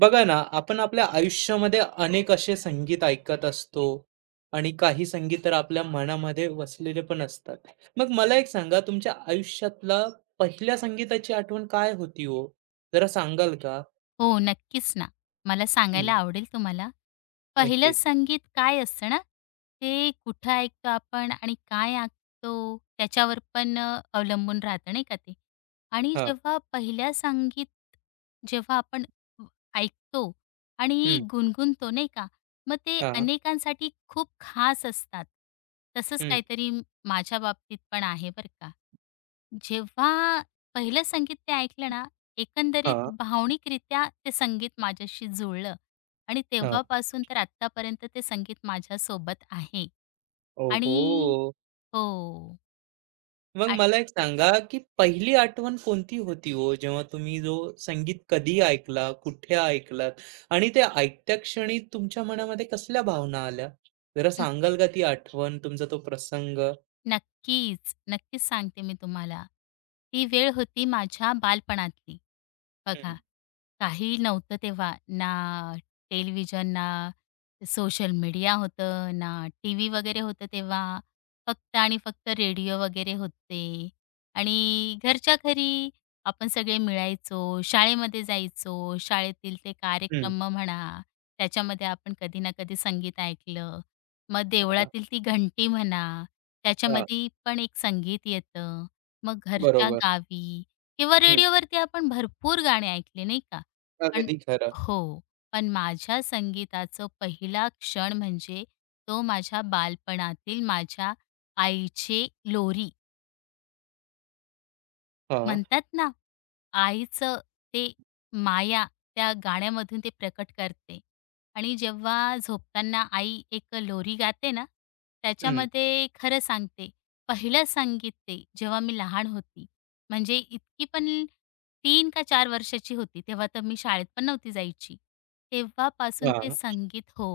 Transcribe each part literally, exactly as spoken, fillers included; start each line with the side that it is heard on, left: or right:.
right: बघा ना, आपण आपल्या आयुष्यामध्ये अनेक असे संगीत ऐकत असतो आणि काही संगीत तर आपल्या मनामध्ये वसलेले पण असतात. मग मला एक सांगा, तुमच्या आयुष्यातला पहिल्या संगीताची आठवण काय होती हो? जरा सांगाल का?
left: हो, नक्कीच ना. मला
right: हं,
left: सांगायला आवडेल तुम्हाला. पहिलं
right: नक्कीच.
left: संगीत काय असतं ना, ते कुठं ऐकतो आपण आणि काय ऐकतो त्याच्यावर पण अ, अवलंबून राहतं नाही का ते. आणि
right: हां,
left: जेव्हा पहिल्या संगीत जेव्हा आपण व- ऐकतो आणि
right: हं,
left: गुणगुणतो नाही का, मग ते
right: हां,
left: अनेकांसाठी खूप खास असतात. तसंच
right: हं,
left: काहीतरी म- माझ्या बाबतीत पण आहे बरं का. जेव्हा पहिलं संगीत ते ऐकलं ना, एकंदरीत
right: हां,
left: भावनिकरित्या ते संगीत माझ्याशी जुळलं आणि
right: हां.
left: तेव्हापासून तर आत्तापर्यंत ते संगीत माझ्यासोबत आहे.
right: ओहो!
left: आणि हो.
right: मग
left: आ
right: मला एक सांगा, की पहिली आठवण कोणती होती हो, जेव्हा तुम्ही जो संगीत कधी ऐकला, कुठे ऐकलात आणि ते ऐकत्या क्षणी तुमच्या मनामध्ये कसल्या भावना आल्या? जरा सांगाल का ती आठवण, तुमचा तो प्रसंग?
left: नक्कीच, नक्कीच सांगते मी तुम्हाला. ती वेळ होती माझ्या बालपणातली.
right: हं,
left: बघा, काहीही नव्हतं तेव्हा. ना टेलिव्हिजन, ना सोशल मीडिया होतं, ना टीव्ही वगैरे होतं तेव्हा. फक्त आणि फक्त रेडिओ वगैरे होते आणि घरच्या घरी आपण सगळे मिळायचो. शाळेमध्ये जायचो. शाळेतील ते
right: हं.
left: कार्यक्रम म्हणा, त्याच्यामध्ये आपण कधी ना कधी संगीत ऐकलं. मग
right: हां,
left: देवळातील ती घंटी म्हणा,
right: हां.
left: त्याच्यामध्ये पण एक संगीत येतं. मग घरच्या
right: बरोबर.
left: गावी किंवा
right: हं.
left: रेडिओवरती आपण भरपूर गाणे ऐकले, नाही का? पण
right: अगदी खरं.
left: हो. पण माझ्या संगीताचं पहिला क्षण म्हणजे तो माझ्या बालपणातील माझ्या आईचे लोरी.
right: हां.
left: म्हणतात ना, आईचं ते माया त्या गाण्यामधून ते प्रकट करते आणि जेव्हा झोपताना आई एक लोरी गाते ना,
right: हं.
left: त्याच्यामध्ये खरं सांगते, पहिलं संगीत ते जेव्हा मी लहान होती. म्हणजे इतकी पण तीन का चार वर्षाची होती, तेव्हा तर मी शाळेत पण नव्हती जायची. तेव्हापासून ते
right: हां,
left: संगीत हो,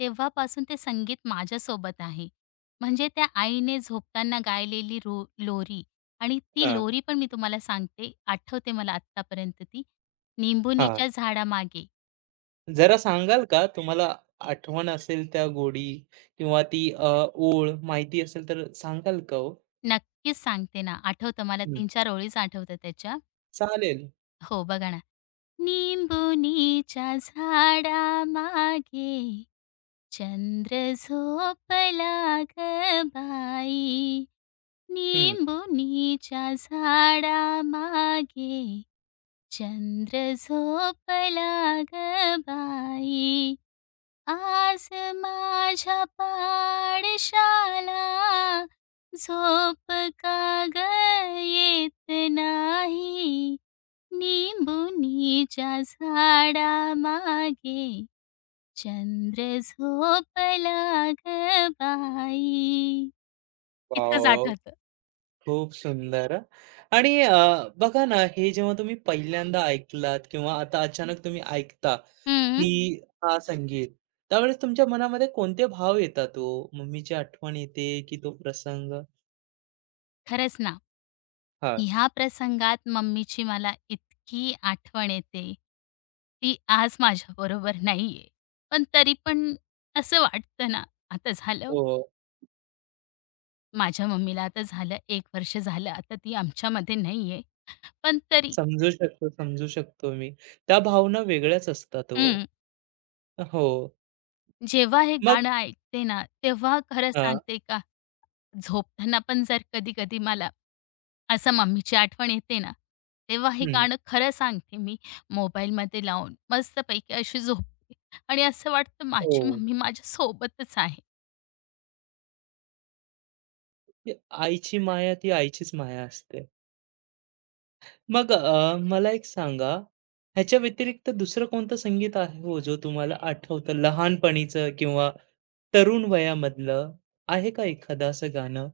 left: तेव्हापासून ते संगीत माझ्यासोबत आहे. म्हणजे त्या आईने झोपताना गायलेली रो लोरी आणि ती
right: हां,
left: लोरी पण मी तुम्हाला सांगते, आठवते मला आत्तापर्यंत ती.
right: हां.
left: "निंबुनीच्या झाडामागे"
right: जरा सांगाल का तुम्हाला आठवण असेल त्या गोडी किंवा ती अ, ओळ माहिती असेल तर सांगाल का हो?
left: नक्कीच सांगते ना, आठवतं मला
right: हं.
left: तीन-चार ओळीच आठवतात त्याच्या.
right: चालेल.
left: हो, बघा ना. "निंबुनीच्या झाडामागे चंद्र झोपला गं बाई,
right: हं.
left: निंबुनीच्या झाडामागे चंद्र झोपला गं बाई." आज माझ्या पाडशाला झोप का ग येत नाही निंबुनीच्या झाडा मागे चंद्र झोपला ग बाई. इतकंच
right: वॉव!
left: आठवतं.
right: खूप सुंदर. आणि अ, बघा ना, हे जेव्हा तुम्ही पहिल्यांदा ऐकलात किंवा आता अचानक तुम्ही ऐकता,
left: हं,
right: की हा संगीत, त्यावेळेस तुमच्या मनामध्ये कोणते भाव येतात ओ? मम्मीची आठवण येते की तो प्रसंग?
left: खरंच ना.
right: हां.
left: ह्या प्रसंगात मम्मीची मला इतकी आठवण येते. ती आज माझ्याबरोबर नाहीये. पण तरी पण असं वाटतं ना, आता झालं,
right: हो.
left: माझ्या मम्मीला आता झालं एक वर्ष झालं, आता ती आमच्यामध्ये नाहीये. पण तरी
right: समजू शकतो, समजू शकतो मी. त्या भावना वेगळ्याच असतात ओ.
left: हं,
right: हो.
left: जेव्हा हे
right: मग
left: गाणं ऐकते ना, तेव्हा खरं
right: अ,
left: सांगते का झोपताना पण जर कधी-कधी मला असं मम्मीची आठवण येते ना, तेव्हा हे
right: हं.
left: गाणं खरं सांगते मी मोबाईलमध्ये लावून मस्तपैकी अशी झोपते आणि असं वाटतं
right: हो.
left: माझी मम्मी माझ्यासोबतच आहे.
right: ती आईची माया, ती आईचीच माया असते. मग अ, मला एक सांगा, ह्याच्या व्यतिरिक्त दुसरं कोणतं संगीत आहे हो, जो तुम्हाला आठवतं लहानपणीचं किंवा तरुण वयामधलं? आहे का एखादं असं गाणं?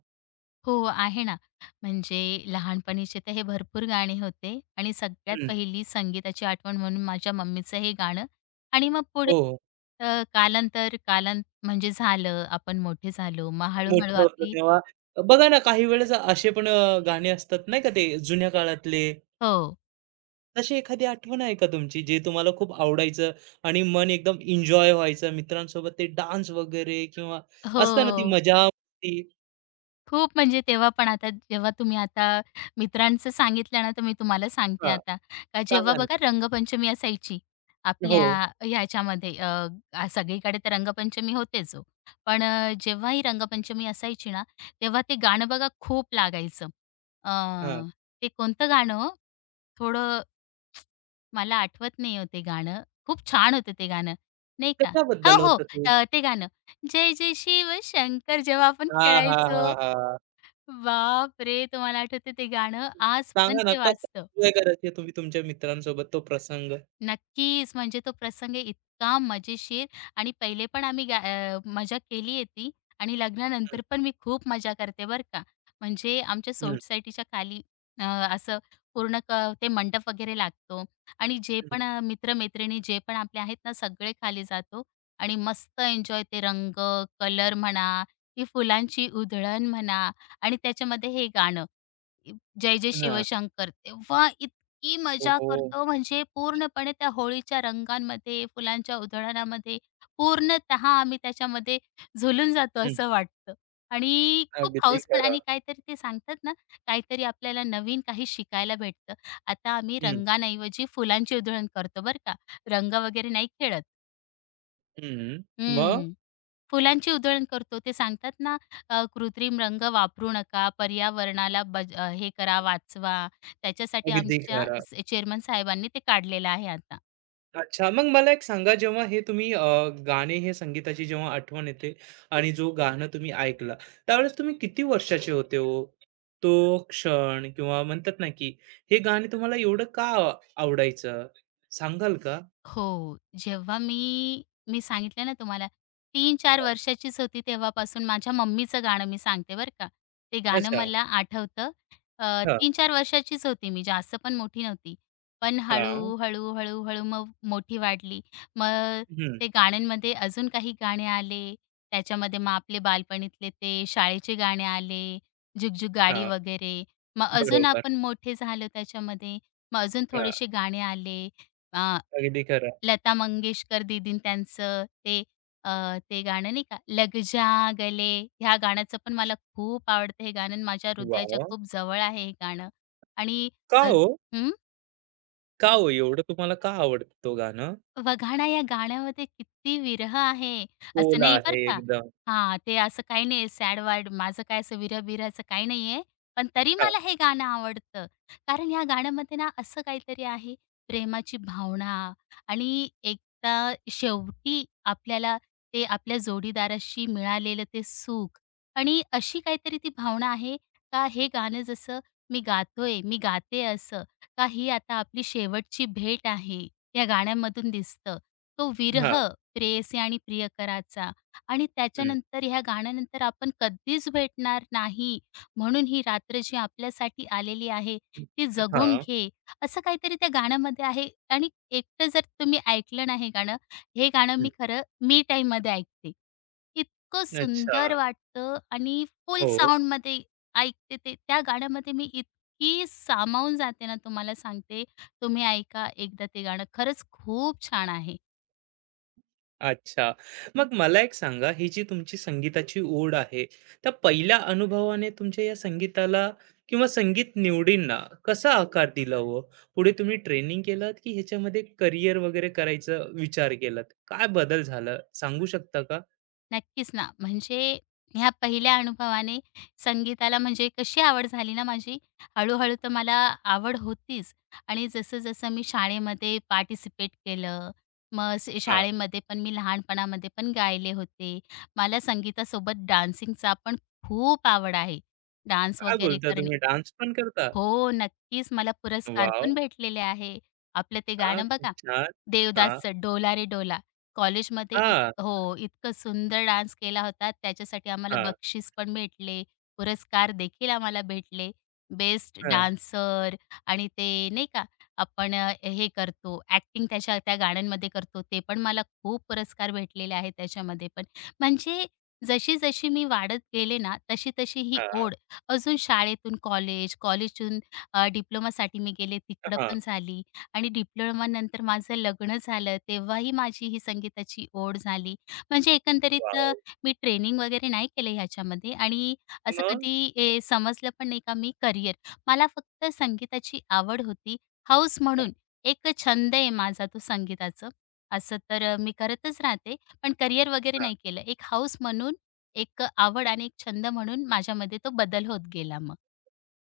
left: हो, आहे ना. म्हणजे लहानपणीचे तर हे भरपूर गाणे होते आणि सगळ्यात
right: हं.
left: पहिली संगीताची आठवण म्हणून माझ्या मम्मीचं हे गाणं आणि मग पुढे
right: हो,
left: अ, कालांतर कालांत म्हणजे झालं, आपण मोठे झालो, मग हळू
right: मोठं होतं
left: आपली
right: तेव्हा बघा ना, काही वेळेस असे पण अ, गाणे असतात नाही का, ते जुन्या काळातले.
left: हो,
right: तशी एखादी आठवण आहे का तुमची, जे तुम्हाला खूप आवडायचं आणि मन एकदम एन्जॉय व्हायचं मित्रांसोबत ते डान्स वगैरे किंवा असतं ती
left: हो.
right: मजा, ती
left: खूप म्हणजे तेव्हा पण आता जेव्हा तुम्ही आता मित्रांचं सांगितलं ना, तर मी तुम्हाला सांगते
right: हां,
left: आता. का जेव्हा
right: सांगा ना?
left: बघा रंगपंचमी असायची आपल्या
right: हो,
left: ह्याच्यामध्ये अ, आ, सगळीकडे तर रंगपंचमी होतेच हो. पण अ, जेव्हा ही रंगपंचमी असायची ना, तेव्हा ते गाणं बघा खूप लागायचं. अ,
right: हां.
left: ते कोणतं गाणं हो? थोडं मला आठवत नाही हो गाणं. खूप छान होतं ते गाणं, नाही का?
right: कशाबद्दल
left: हो, हो.
right: होतं ते?
left: अ, ते गाणं जय जय शिव शंकर जेव्हा आपण
right: हां, हां, हां,
left: खेळायचो.
right: हां.
left: बापरे! तुम्हाला आठवतं ते गाणं आज पण
right: सांगा ना
left: ते
right: कसा
left: वाजतं.
right: एन्जॉय करायचे तुम्ही तुमच्या मित्रांसोबत तो प्रसंग?
left: नक्कीच. म्हणजे तो प्रसंग इतका मजेशीर आणि पहिले पण आम्ही गा अ, मजा केली आहे ती आणि
right: हं,
left: लग्नानंतर पण मी खूप मजा करते बरं का. म्हणजे आमच्या
right: हं,
left: सोसायटीच्या खाली अ, असं पूर्ण क ते मंडप वगैरे लागतो आणि जे
right: हं.
left: पण अ, मित्र-मैत्रिणी जे पण आपले आहेत ना, सगळे खाली जातो आणि मस्त एन्जॉय ते रंग, कलर म्हणा, ती फुलांची उधळण म्हणा आणि त्याच्यामध्ये हे गाणं, इ- जय जय
right: हां.
left: शिवशंकर. तेव्हा इतकी
right: हो,
left: मजा
right: हो.
left: करतो म्हणजे पूर्णपणे त्या होळीच्या रंगांमध्ये, फुलांच्या उधळणामध्ये पूर्णतः आम्ही त्याच्यामध्ये झुलून जातो
right: हं.
left: असं वाटतं. आणि खूप
right: अगदी
left: हौस पण
right: खरं.
left: आणि काहीतरी ते सांगतात ना, काहीतरी आपल्याला नवीन काही शिकायला भेटतं. आता आम्ही
right: हं,
left: रंगांऐवजी फुलांची उधळण करतो बरं का. रंग वगैरे नाही खेळत.
right: हं. मग?
left: हं. फुलांची उधळण करतो. ते सांगतात ना, अ, कृत्रिम रंग वापरू नका, पर्यावरणाला बज अ, हे करा, वाचवा. त्याच्यासाठी
right: अगदी
left: आमच्या
right: खरं.
left: स चेअरमन साहेबांनी ते काढलेलं आहे आता.
right: अच्छा, मग मला एक सांगा जेव्हा हे तुम्ही अ, गाणे हे संगीताची जेव्हा आठवण येते आणि जो गाणं तुम्ही ऐकलं, त्यावेळेस तुम्ही किती वर्षाचे होते हो? तो क्षण किंवा म्हणतात ना, की हे गाणे तुम्हाला एवढं का आवडायचं? सांगाल का?
left: हो. जेव्हा मी मी सांगितलं ना तुम्हाला तीन-चार वर्षाचीच होती तेव्हापासून माझ्या मम्मीचं गाणं मी सांगते बरं का. ते गाणं
right: अच्छा.
left: मला आठवतं. अ,
right: हां,
left: तीन-चार वर्षाचीच होती मी, जास्त पण मोठी नव्हती. पण
right: हां.
left: हळू, हळू, हळू, हळू मग मोठी वाढली. मग
right: हं.
left: ते गाण्यांमध्ये अजून काही गाणे आले. त्याच्यामध्ये मग आपले बालपणीतले ते शाळेचे गाणे आले, जुगजुग गाडी
right: हां.
left: वगैरे. मग अजून
right: बरोबर.
left: आपण मोठे झालो त्याच्यामध्ये. मग अजून
right: हां.
left: थोडेसे गाणे आले.
right: अगदी खरं.
left: लता मंगेशकर दीदीनं त्यांचं ते अ, ते गाणं नाही का, लग जा गले, ह्या गाण्याचं पण मला खूप आवडतं हे गाणं आणि माझ्या हृदयाच्या
right: वॉव!
left: खूप जवळ आहे हे गाणं आणि
right: का
left: अज
right: हो?
left: हं.
right: का हो एवढं तुम्हाला का आवडतं तो गाणं?
left: वघाणा या गाण्यामध्ये किती विरह आहे, असं
right: बोल
left: नाही बरं
right: आहे
left: का.
right: एकदम.
left: हां, ते असं काही नाही आहे सॅड वर्ड माझं काय असं विरह-बिरहचं काही नाहीये. पण तरी
right: हां,
left: मला हे गाणं आवडतं. कारण या गाण्यामध्ये ना असं काहीतरी आहे प्रेमाची भावना आणि एकदा शेवटी आपल्याला ते आपल्या जोडीदाराशी मिळालेलं ते सुख आणि अशी काहीतरी ती भावना आहे का हे गाणं जसं मी गातोय, मी गाते असं, का ही आता आपली शेवटची भेट आहे. या गाण्यांमधून दिसतं. तो विरह
right: हां.
left: प्रेयसी आणि प्रियकराचा आणि
right: हं.
left: त्याच्यानंतर ह्या गाण्यानंतर आपण कधीच भेटणार नाही, म्हणून ही रात्र जी आपल्यासाठी आलेली आहे, ती जगून
right: हां.
left: घे. असं काहीतरी त्या गाण्यामध्ये आहे आणि एकटं जर तुम्ही ऐकलं ना गाणं, हे गाणं
right: हं.
left: मी खरं मी टाईममध्ये ऐकते. इतकं
right: अच्छा.
left: सुंदर वाटतं आणि फुल
right: हो.
left: साउंडमध्ये ऐकते ते. त्या गाण्यामध्ये मी इतकी सामावून जाते ना तुम्हाला सांगते. तुम्ही ऐका एकदा ते गाणं. खरंच खूप छान आहे.
right: अच्छा. मग मला एक सांगा, ही जी तुमची संगीताची ओढ आहे, त्या पहिल्या अनुभवाने तुमच्या या संगीताला किंवा संगीत निवडींना कसा आकार दिला हो? पुढे तुम्ही ट्रेनिंग केलात की ह्याच्यामध्ये करियर वगैरे करायचा विचार केलात? काय बदल झाला सांगू शकता का?
left: नक्कीच ना, म्हणजे ह्या पहिल्या अनुभवाने संगीताला म्हणजे कशी आवड झाली ना माझी, हळू-हळू तर मला आवड होतीच आणि जसं-जसं मी शाळेमध्ये पार्टिसिपेट केलं, मग स
right: हां.
left: शाळेमध्ये पण मी लहानपणामध्ये पण गायले होते. मला संगीतासोबत डान्सिंगचा पण खूप आवड आहे. डान्स
right: काय
left: वगैरे
right: बोलता
left: करणे
right: तुम्ही डान्स पण करता?
left: हो, नक्कीच. मला पुरस्कार
right: वॉव!
left: पण भेटलेले आहे. आपलं ते
right: हां,
left: गाणं
right: खूप
left: बघा,
right: छान. हां,
left: देवदासचं डोला रे डोला. कॉलेजमध्ये इत
right: हां,
left: हो, इतकं सुंदर डान्स केला होता. त्याच्यासाठी आम्हाला
right: हां,
left: बक्षीस पण भेटले, पुरस्कार देखील आम्हाला भेटले. बेस्ट
right: हां,
left: डान्सर आणि ते नाही का आपण अ, हे करतो, ॲक्टिंग त्याच्या त्या गाण्यांमध्ये करतो, ते पण मला खूप पुरस्कार भेटलेले आहेत त्याच्यामध्ये पण. म्हणजे जशी-जशी मी वाढत गेले ना, तशी-तशी ही
right: हां,
left: ओढ अजून शाळेतून कॉलेज, कॉलेजहून अ, डिप्लोमासाठी मी गेले तिकडं
right: हां.
left: पण झाली आणि डिप्लोमानंतर माझं लग्न झालं तेव्हाही माझी ही संगीताची ओढ झाली. म्हणजे एकंदरीत अ,
right: वॉव!
left: मी ट्रेनिंग वगैरे नाही केलं ह्याच्यामध्ये आणि असं
right: मग?
left: कधी ए, समजलं पण नाही का मी करियर. मला फक्त संगीताची आवड होती हौस म्हणून. एक छंद आहे माझा तो संगीताचं. असं तर अ, मी करतच राहते, पण करियर वगैरे
right: हां.
left: नाही केलं. एक हौस म्हणून एक आवड आणि एक छंद म्हणून माझ्यामध्ये तो बदल होत गेला मग.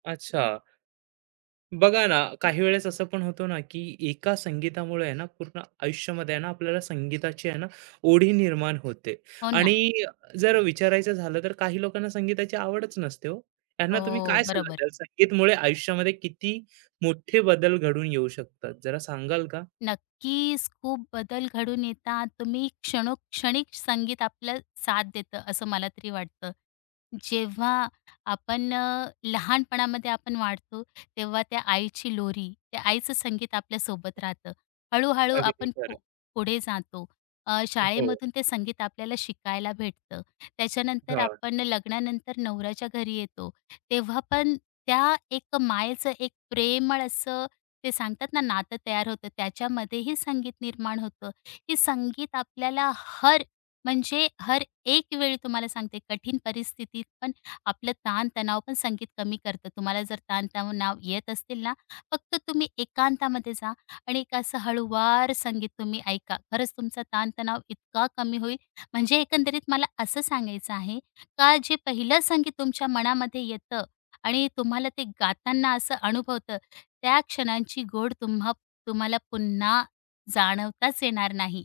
right: अच्छा. बघा ना, काही वेळेस असं पण होतं ना, की एका संगीतामुळे आहे ना, पूर्ण आयुष्यामध्ये आहे ना, आपल्याला संगीताची आहे ना, ओढी निर्माण होते.
left: हो ना.
right: आणि जर विचारायचं झालं तर काही लोकांना संगीताची आवडच नसते हो. त्यांना तुम्ही
left: हो,
right: काय सल्ला
left: बरोबर.
right: द्याल? संगीतमुळे आयुष्यामध्ये किती मोठे बदल घडून येऊ शकतात? जरा सांगाल का?
left: नक्कीच खूप बदल घडून येतात. तुम्ही क्षणोक्षणी संगीत आपलं साथ देतं असं मला तरी वाटतं. जेव्हा आपण अ, लहानपणामध्ये आपण वाढतो, तेव्हा त्या आईची लोरी, त्या आईचं संगीत आपल्यासोबत राहतं. हळू
right: अगदी
left: आपण पु
right: खरं.
left: पुढे जातो. अ,
right: हो.
left: शाळेमधून ते संगीत आपल्याला शिकायला भेटतं. त्याच्यानंतर
right: हां.
left: आपण लग्नानंतर नवऱ्याच्या घरी येतो. तेव्हा पण त्या एक मायेचं एक प्रेमळ असं ते सांगतात ना, नातं तयार होतं. त्याच्यामध्येही संगीत निर्माण होतं. हे संगीत आपल्याला हर म्हणजे हर एक वेळ तुम्हाला सांगते कठीण परिस्थितीत पण आपलं ताण पण संगीत कमी करतं. तुम्हाला जर ताण येत असतील ना, फक्त तुम्ही एकांतामध्ये जा आणि एक असं हळूवार संगीत तुम्ही ऐका. खरंच तुमचा ताण इतका कमी होईल. म्हणजे एकंदरीत मला असं सांगायचं आहे का जे पहिलं संगीत तुमच्या मनामध्ये येतं आणि तुम्हाला ते गाताना असं अनुभवतं, त्या क्षणांची गोड तुम्हा तुम्हाला पुन्हा जाणवताच येणार नाही.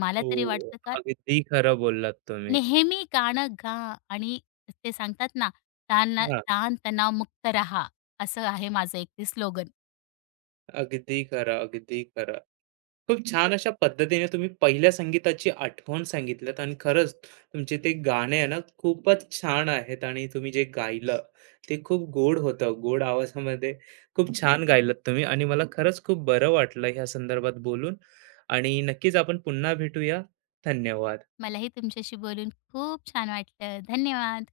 left: मला
right: हो.
left: तरी वाटतं का
right: अगदी खरं बोललात तुम्ही.
left: नेहमी गाणं गा आणि ते सांगतात ना, ताण ताण तणाव मुक्त राहा. असं आहे माझं एक ते स्लोगन.
right: अगदी खरं, अगदी खरं. खूप छान अशा पद्धतीने तुम्ही पहिल्या संगीताची आठवण सांगितल्यात आणि खरंच तुमचे ते गाणे आहे ना खूपच छान आहेत आणि तुम्ही जे गायलं ते खूप गोड होतं. गोड आवाजामध्ये खूप छान गायलात तुम्ही आणि मला खरंच खूप बरं वाटलं ह्या संदर्भात बोलून आणि नक्कीच आपण पुन्हा भेटूया. धन्यवाद.
left: मलाही तुमच्याशी बोलून खूप छान वाटलं. धन्यवाद.